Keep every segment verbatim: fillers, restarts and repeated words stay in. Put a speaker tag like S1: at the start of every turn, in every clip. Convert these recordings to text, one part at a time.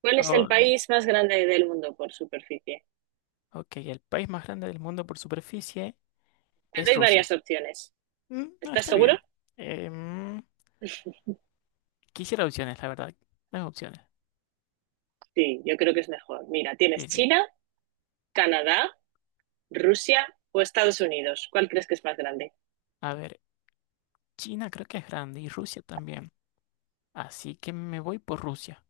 S1: ¿Cuál es el
S2: Hola.
S1: país más grande del mundo por superficie?
S2: Ok, el país más grande del mundo por superficie
S1: Te
S2: es
S1: doy varias
S2: Rusia.
S1: opciones.
S2: Mm, no,
S1: ¿Estás
S2: está
S1: seguro?
S2: bien. Em, quisiera opciones, la verdad. Las opciones.
S1: Sí, yo creo que es mejor. Mira,
S2: Sí,
S1: tienes
S2: sí.
S1: China, Canadá, Rusia o Estados Unidos. ¿Cuál crees que es más grande?
S2: A ver, China creo que es grande y Rusia también. Así que me voy por Rusia.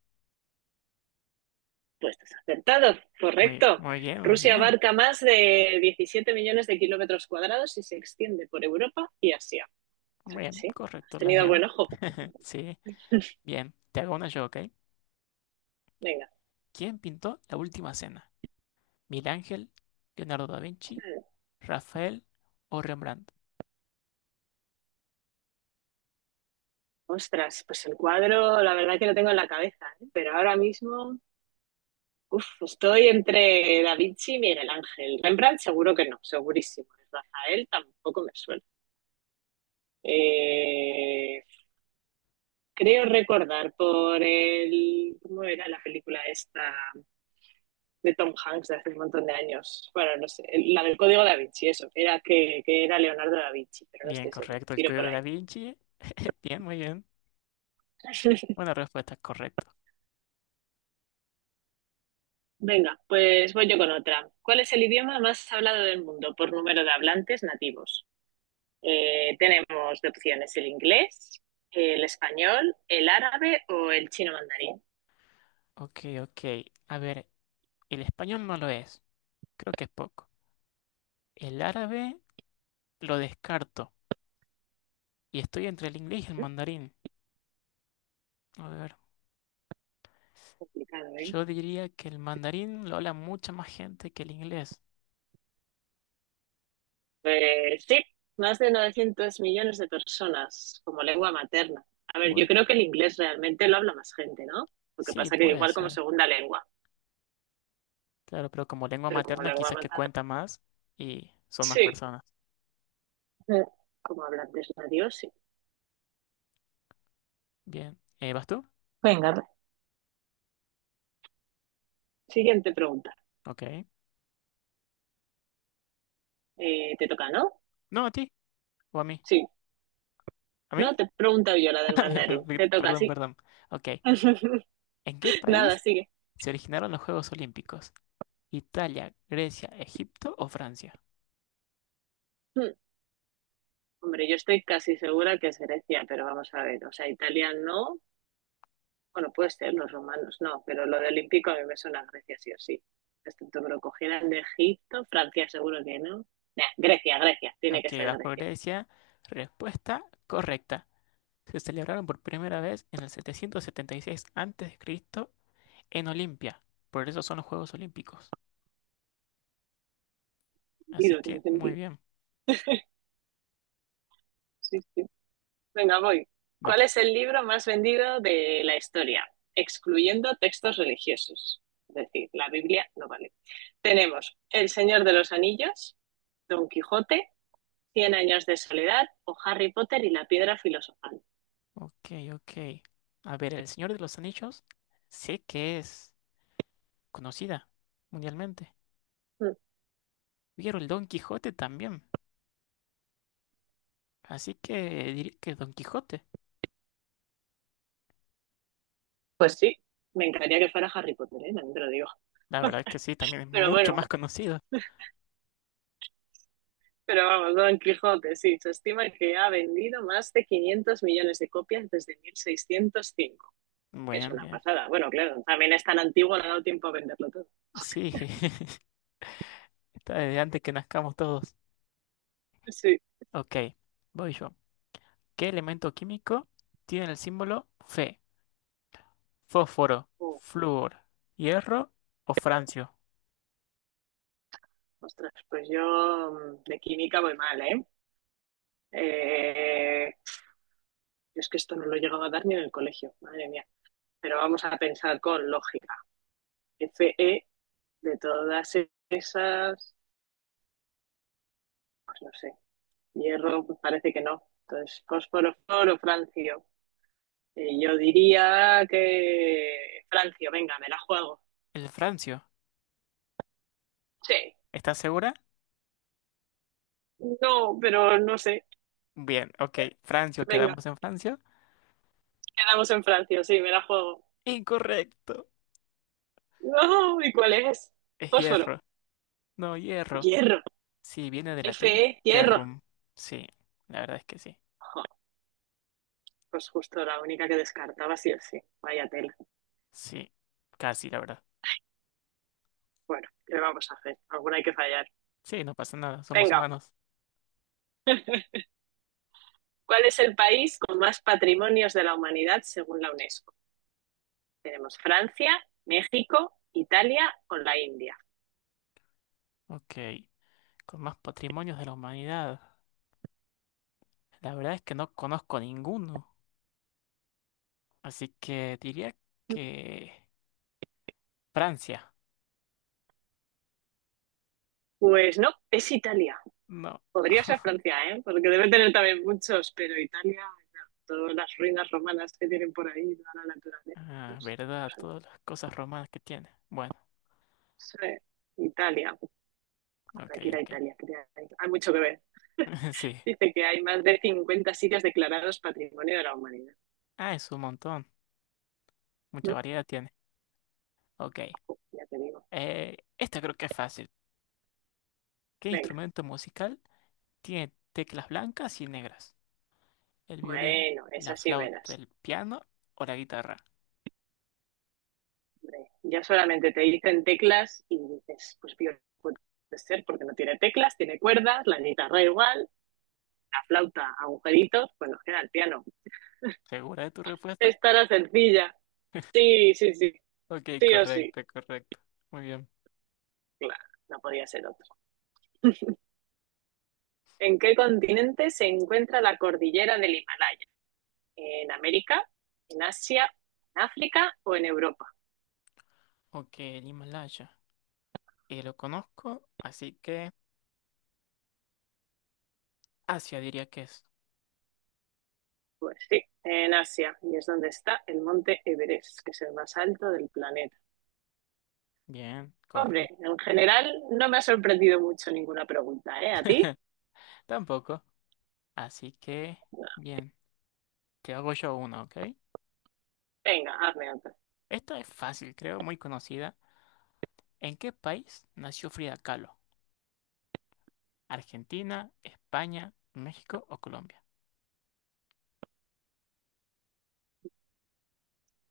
S1: Pues estás acertado,
S2: Muy,
S1: correcto.
S2: muy bien, muy
S1: Rusia
S2: bien.
S1: abarca más de diecisiete millones de kilómetros cuadrados y se extiende por Europa y Asia. O sea
S2: Muy
S1: que
S2: bien,
S1: sí, has
S2: correcto, la
S1: tenido
S2: bien.
S1: buen ojo.
S2: Sí, bien. Te hago una yo, ¿ok?
S1: Venga.
S2: ¿Quién pintó La Última Cena? ¿Milángel, Leonardo da Vinci, Rafael o Rembrandt?
S1: Ostras, pues el cuadro, la verdad que lo tengo en la cabeza, ¿eh? Pero ahora mismo. Uf, estoy entre Da Vinci y Miguel Ángel. Rembrandt seguro que no, segurísimo. Rafael tampoco me suena. Eh, Creo recordar por el... ¿Cómo era la película esta de Tom Hanks de hace un montón de años? Bueno, no sé, la del Código Da Vinci, eso. Era que, que era Leonardo Da Vinci, pero no
S2: Bien,
S1: estoy seguro.
S2: correcto, el
S1: Tiro por
S2: código da
S1: ahí.
S2: Vinci. Bien, muy bien. Una respuesta correcta.
S1: Venga, pues voy yo con otra. ¿Cuál es el idioma más hablado del mundo por número de hablantes nativos? Eh, tenemos de opciones el inglés, el español, el árabe o el chino mandarín.
S2: Ok, ok. A ver, el español no lo es. Creo que es poco. El árabe lo descarto. Y estoy entre el inglés y el
S1: ¿Eh?
S2: mandarín. A ver,
S1: Complicado, ¿eh?
S2: yo diría que el mandarín lo habla mucha más gente que el inglés.
S1: Pues sí, más de novecientos millones de personas como lengua materna. A ver, yo
S2: Uy,
S1: creo que el inglés realmente lo habla más gente, ¿no? Lo que
S2: sí,
S1: pasa que
S2: puede
S1: igual como
S2: ser.
S1: segunda lengua,
S2: Claro, pero como lengua
S1: pero como
S2: materna
S1: lengua
S2: quizás que
S1: materna.
S2: cuenta más y son más
S1: Sí,
S2: personas.
S1: Eh, como hablantes nativos, sí.
S2: Bien. Eh, ¿vas tú?
S1: Venga, siguiente pregunta.
S2: Ok.
S1: Eh, ¿te toca, no?
S2: No, a ti. ¿O a mí?
S1: Sí.
S2: ¿A mí?
S1: No, te pregunto yo la del
S2: Me- me-
S1: mandarín.
S2: me-
S1: Te toca,
S2: Perdón,
S1: sí.
S2: perdón. Ok. ¿En qué
S1: Nada,
S2: país
S1: sigue.
S2: se originaron los Juegos Olímpicos? Italia, Grecia, Egipto o Francia.
S1: Hmm. Hombre, yo estoy casi segura que es Grecia, pero vamos a ver, o sea, Italia no, bueno, puede ser, los romanos no, pero lo de olímpico a mí me suena a Grecia sí o sí. Excepto que lo cogieran de Egipto, Francia seguro que no. Nah, Grecia, Grecia, tiene
S2: Ok,
S1: que ser
S2: vas por
S1: Grecia.
S2: Grecia. Respuesta correcta. Se celebraron por primera vez en el setecientos setenta y seis antes de Cristo en Olimpia. Por eso son los Juegos Olímpicos. Así
S1: Sentido,
S2: que
S1: tiene
S2: muy
S1: sentido.
S2: bien,
S1: Sí, sí. Venga, voy. ¿Cuál
S2: vas.
S1: es el libro más vendido de la historia? Excluyendo textos religiosos. Es decir, la Biblia no vale. Tenemos El Señor de los Anillos, Don Quijote, Cien años de soledad o Harry Potter y la piedra filosofal.
S2: Ok, ok. A ver, El Señor de los Anillos sé que es conocida mundialmente.
S1: Mm,
S2: Vieron el Don Quijote también. Así que diré que Don Quijote.
S1: Pues sí, me encantaría que fuera Harry Potter, ¿eh? También te lo digo.
S2: La verdad es que sí, también es
S1: Pero
S2: mucho
S1: bueno,
S2: más conocido.
S1: pero vamos, Don Quijote, sí, se estima que ha vendido más de quinientos millones de copias desde mil seiscientos cinco, que es
S2: Bien,
S1: una
S2: bien.
S1: pasada. Bueno, claro, también es tan antiguo, no ha dado tiempo a venderlo todo.
S2: Sí. Desde antes que nazcamos todos.
S1: Sí.
S2: Ok, voy yo. ¿Qué elemento químico tiene el símbolo Fe? ¿Fósforo,
S1: Uh,
S2: flúor, hierro o francio?
S1: Ostras, pues yo mm, de química voy mal, ¿eh? Eh, yo es que esto no lo he llegado a dar ni en el colegio, madre mía. Pero vamos a pensar con lógica. Fe de todas esas, pues no sé, hierro pues parece que no. Entonces, fósforo, fósforo, francio. Y yo diría que francio, venga, me la juego.
S2: El francio.
S1: Sí.
S2: ¿Estás segura?
S1: No, pero no sé.
S2: Bien, ok. Francio,
S1: Venga,
S2: quedamos en francio.
S1: quedamos en francio, sí, me la juego.
S2: Incorrecto.
S1: No, ¿y cuál es?
S2: Es
S1: Fósforo,
S2: hierro. No, hierro.
S1: hierro,
S2: Sí, viene del latín
S1: F E, hierro.
S2: ferrum. Sí, la verdad es que sí.
S1: Jo, pues justo la única que descartaba sí o sí. Vaya tela.
S2: Sí, casi, la verdad.
S1: Bueno, ¿qué vamos a hacer? Alguna hay que fallar.
S2: Sí, no pasa nada, somos
S1: Venga.
S2: humanos.
S1: ¿Cuál es el país con más patrimonios de la humanidad según la UNESCO? Tenemos Francia, México, Italia o la India.
S2: Ok, con más patrimonios de la humanidad. La verdad es que no conozco ninguno. Así que diría que Francia.
S1: Pues no, es Italia.
S2: No.
S1: Podría ser Francia, ¿eh? Porque debe tener también muchos, pero Italia, no, todas las ruinas romanas que tienen por ahí, toda la naturaleza. No
S2: Ah,
S1: sé,
S2: verdad,
S1: no
S2: todas las cosas romanas que tiene. Bueno,
S1: sé. Italia,
S2: ok,
S1: para que ir a
S2: ok.
S1: Italia, quería ir. Hay mucho que ver.
S2: Sí.
S1: Dice que hay más de cincuenta sitios declarados Patrimonio de la Humanidad.
S2: Ah, es un montón. Mucha variedad tiene. Ok.
S1: Ya te digo.
S2: Eh, esta creo que es fácil. ¿Qué
S1: Venga,
S2: instrumento musical tiene teclas blancas y negras? ¿El violín,
S1: bueno, esa
S2: la
S1: sí me la
S2: flauta,
S1: sé.
S2: el piano o la guitarra?
S1: Ya solamente te dicen teclas y dices, pues bien, puede ser porque no tiene teclas, tiene cuerdas, la guitarra igual, la flauta, agujeritos, pues nos queda el piano.
S2: ¿Segura de tu respuesta?
S1: Estará sencilla. Sí, sí, sí,
S2: Ok,
S1: sí o sí.
S2: correcto, correcto. Muy bien.
S1: Claro, no podía ser otro. ¿En qué continente se encuentra la cordillera del Himalaya? ¿En América? ¿En Asia? ¿En África o en Europa?
S2: Ok, el Himalaya. Eh, lo conozco, así que Asia diría que es.
S1: Pues sí, en Asia, y es donde está el monte Everest, que es el más alto del planeta.
S2: Bien,
S1: Hombre,
S2: correcto.
S1: en general no me ha sorprendido mucho ninguna pregunta, ¿eh? ¿A ti?
S2: Tampoco. Así que,
S1: No.
S2: bien, te hago yo una, ¿ok?
S1: Venga, hazme otra.
S2: Esta es fácil, creo, muy conocida. ¿En qué país nació Frida Kahlo? ¿Argentina, España, México o Colombia?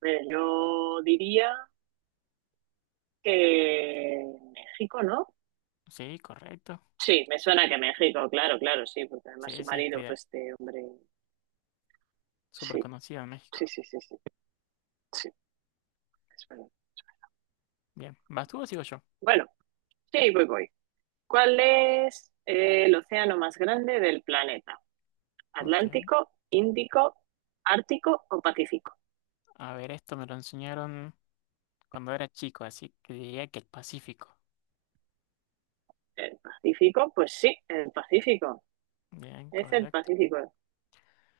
S1: Mira, yo diría que México, ¿no?
S2: Sí, correcto.
S1: Sí, me suena que México, claro, claro, sí, porque además
S2: Sí,
S1: su
S2: sí,
S1: marido fue
S2: Frida,
S1: este hombre.
S2: súper
S1: Sí,
S2: conocida en México.
S1: sí, sí, sí, sí, sí, es verdad.
S2: Bien, ¿vas tú o sigo yo?
S1: Bueno, sí, voy, voy. ¿Cuál es eh, el océano más grande del planeta?
S2: Ok.
S1: ¿Atlántico, Índico, Ártico o Pacífico?
S2: A ver, esto me lo enseñaron cuando era chico, así que diría que el Pacífico.
S1: El Pacífico, pues sí, el Pacífico.
S2: Bien,
S1: Es el
S2: correcto.
S1: Pacífico.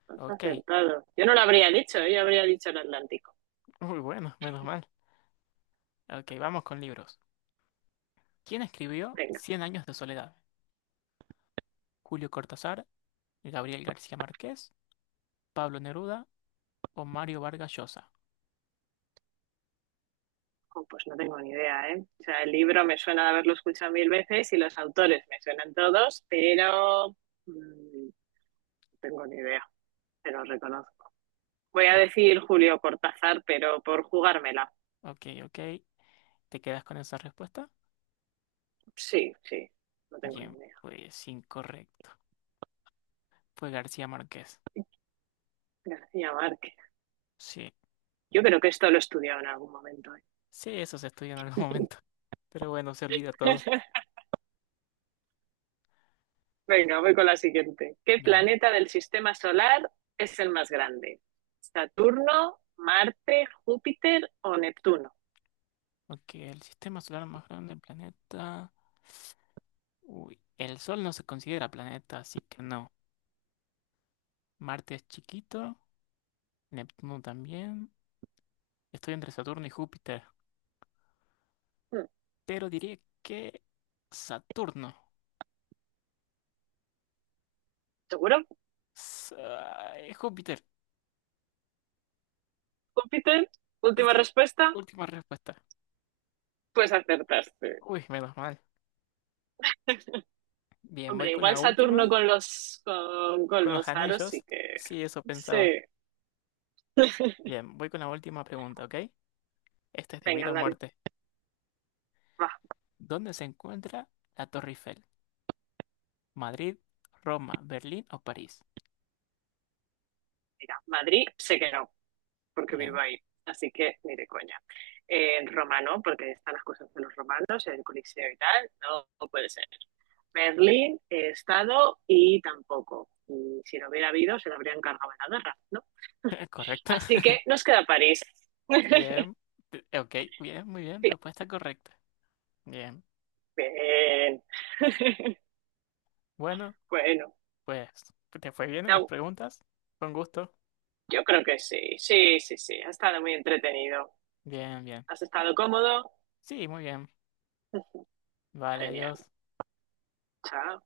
S1: Has
S2: Ok.
S1: acertado. Yo no lo habría dicho, ¿eh? Yo habría dicho el Atlántico.
S2: Muy bueno, menos mal. Ok, vamos con libros. ¿Quién escribió
S1: Venga,
S2: Cien años de soledad? ¿Julio Cortázar, Gabriel García Márquez, Pablo Neruda o Mario Vargas Llosa?
S1: oh, pues no tengo ni idea, ¿eh? O sea, el libro me suena de haberlo escuchado mil veces y los autores me suenan todos, pero mm, no tengo ni idea, pero reconozco. Voy a
S2: O-
S1: decir Julio Cortázar, pero por jugármela.
S2: ok, ok. ¿Te quedas con esa respuesta?
S1: Sí, sí, no tengo ni
S2: Bien,
S1: idea.
S2: pues incorrecto. Fue García Márquez.
S1: García Márquez.
S2: Sí,
S1: Yo creo que esto lo he estudiado en algún momento, ¿eh?
S2: sí, eso se estudia en algún momento. Pero bueno, se olvida todo.
S1: Venga, voy con la siguiente. ¿Qué
S2: Bien.
S1: planeta del sistema solar es el más grande? ¿Saturno, Marte, Júpiter o Neptuno?
S2: Ok, el sistema solar más grande del planeta. Uy, el Sol no se considera planeta, así que no. Marte es chiquito, Neptuno también. Estoy entre Saturno y Júpiter,
S1: Hmm,
S2: pero diría que Saturno.
S1: ¿Seguro?
S2: Sa- eh, Júpiter.
S1: ¿Júpiter? Última
S2: Sí,
S1: respuesta.
S2: última respuesta.
S1: Pues acertaste.
S2: Uy, menos mal. Bien, voy
S1: Hombre,
S2: con
S1: igual
S2: la
S1: Saturno
S2: última,
S1: con los con, con
S2: con los
S1: los aros sí
S2: anillos.
S1: que.
S2: Sí, eso
S1: Sí.
S2: pensaba. Bien, voy con la última pregunta, ¿ok? Esta es de
S1: Venga,
S2: vida o
S1: dale.
S2: muerte.
S1: Va.
S2: ¿Dónde se encuentra la Torre Eiffel? ¿Madrid, Roma, Berlín o París?
S1: Mira, Madrid sé que no, porque
S2: Bien,
S1: Bilbao, ahí. Así que ni de coña. Eh, Roma no, porque están las cosas de los romanos, el Coliseo y tal, no, no puede ser. Berlín he estado y tampoco. Y si lo hubiera habido, se lo habrían cargado en la guerra, ¿no?
S2: correcto.
S1: Así que nos queda París.
S2: Bien, te- ok, bien, muy bien,
S1: Sí,
S2: respuesta correcta. Bien,
S1: bien.
S2: bueno,
S1: Bueno,
S2: pues te fue bien en las
S1: no,
S2: preguntas. Con gusto.
S1: yo creo que sí, sí, sí, sí. Ha estado muy entretenido.
S2: Bien, bien.
S1: Has estado cómodo.
S2: Sí, muy bien. Vale, adiós.
S1: Genial. Chao.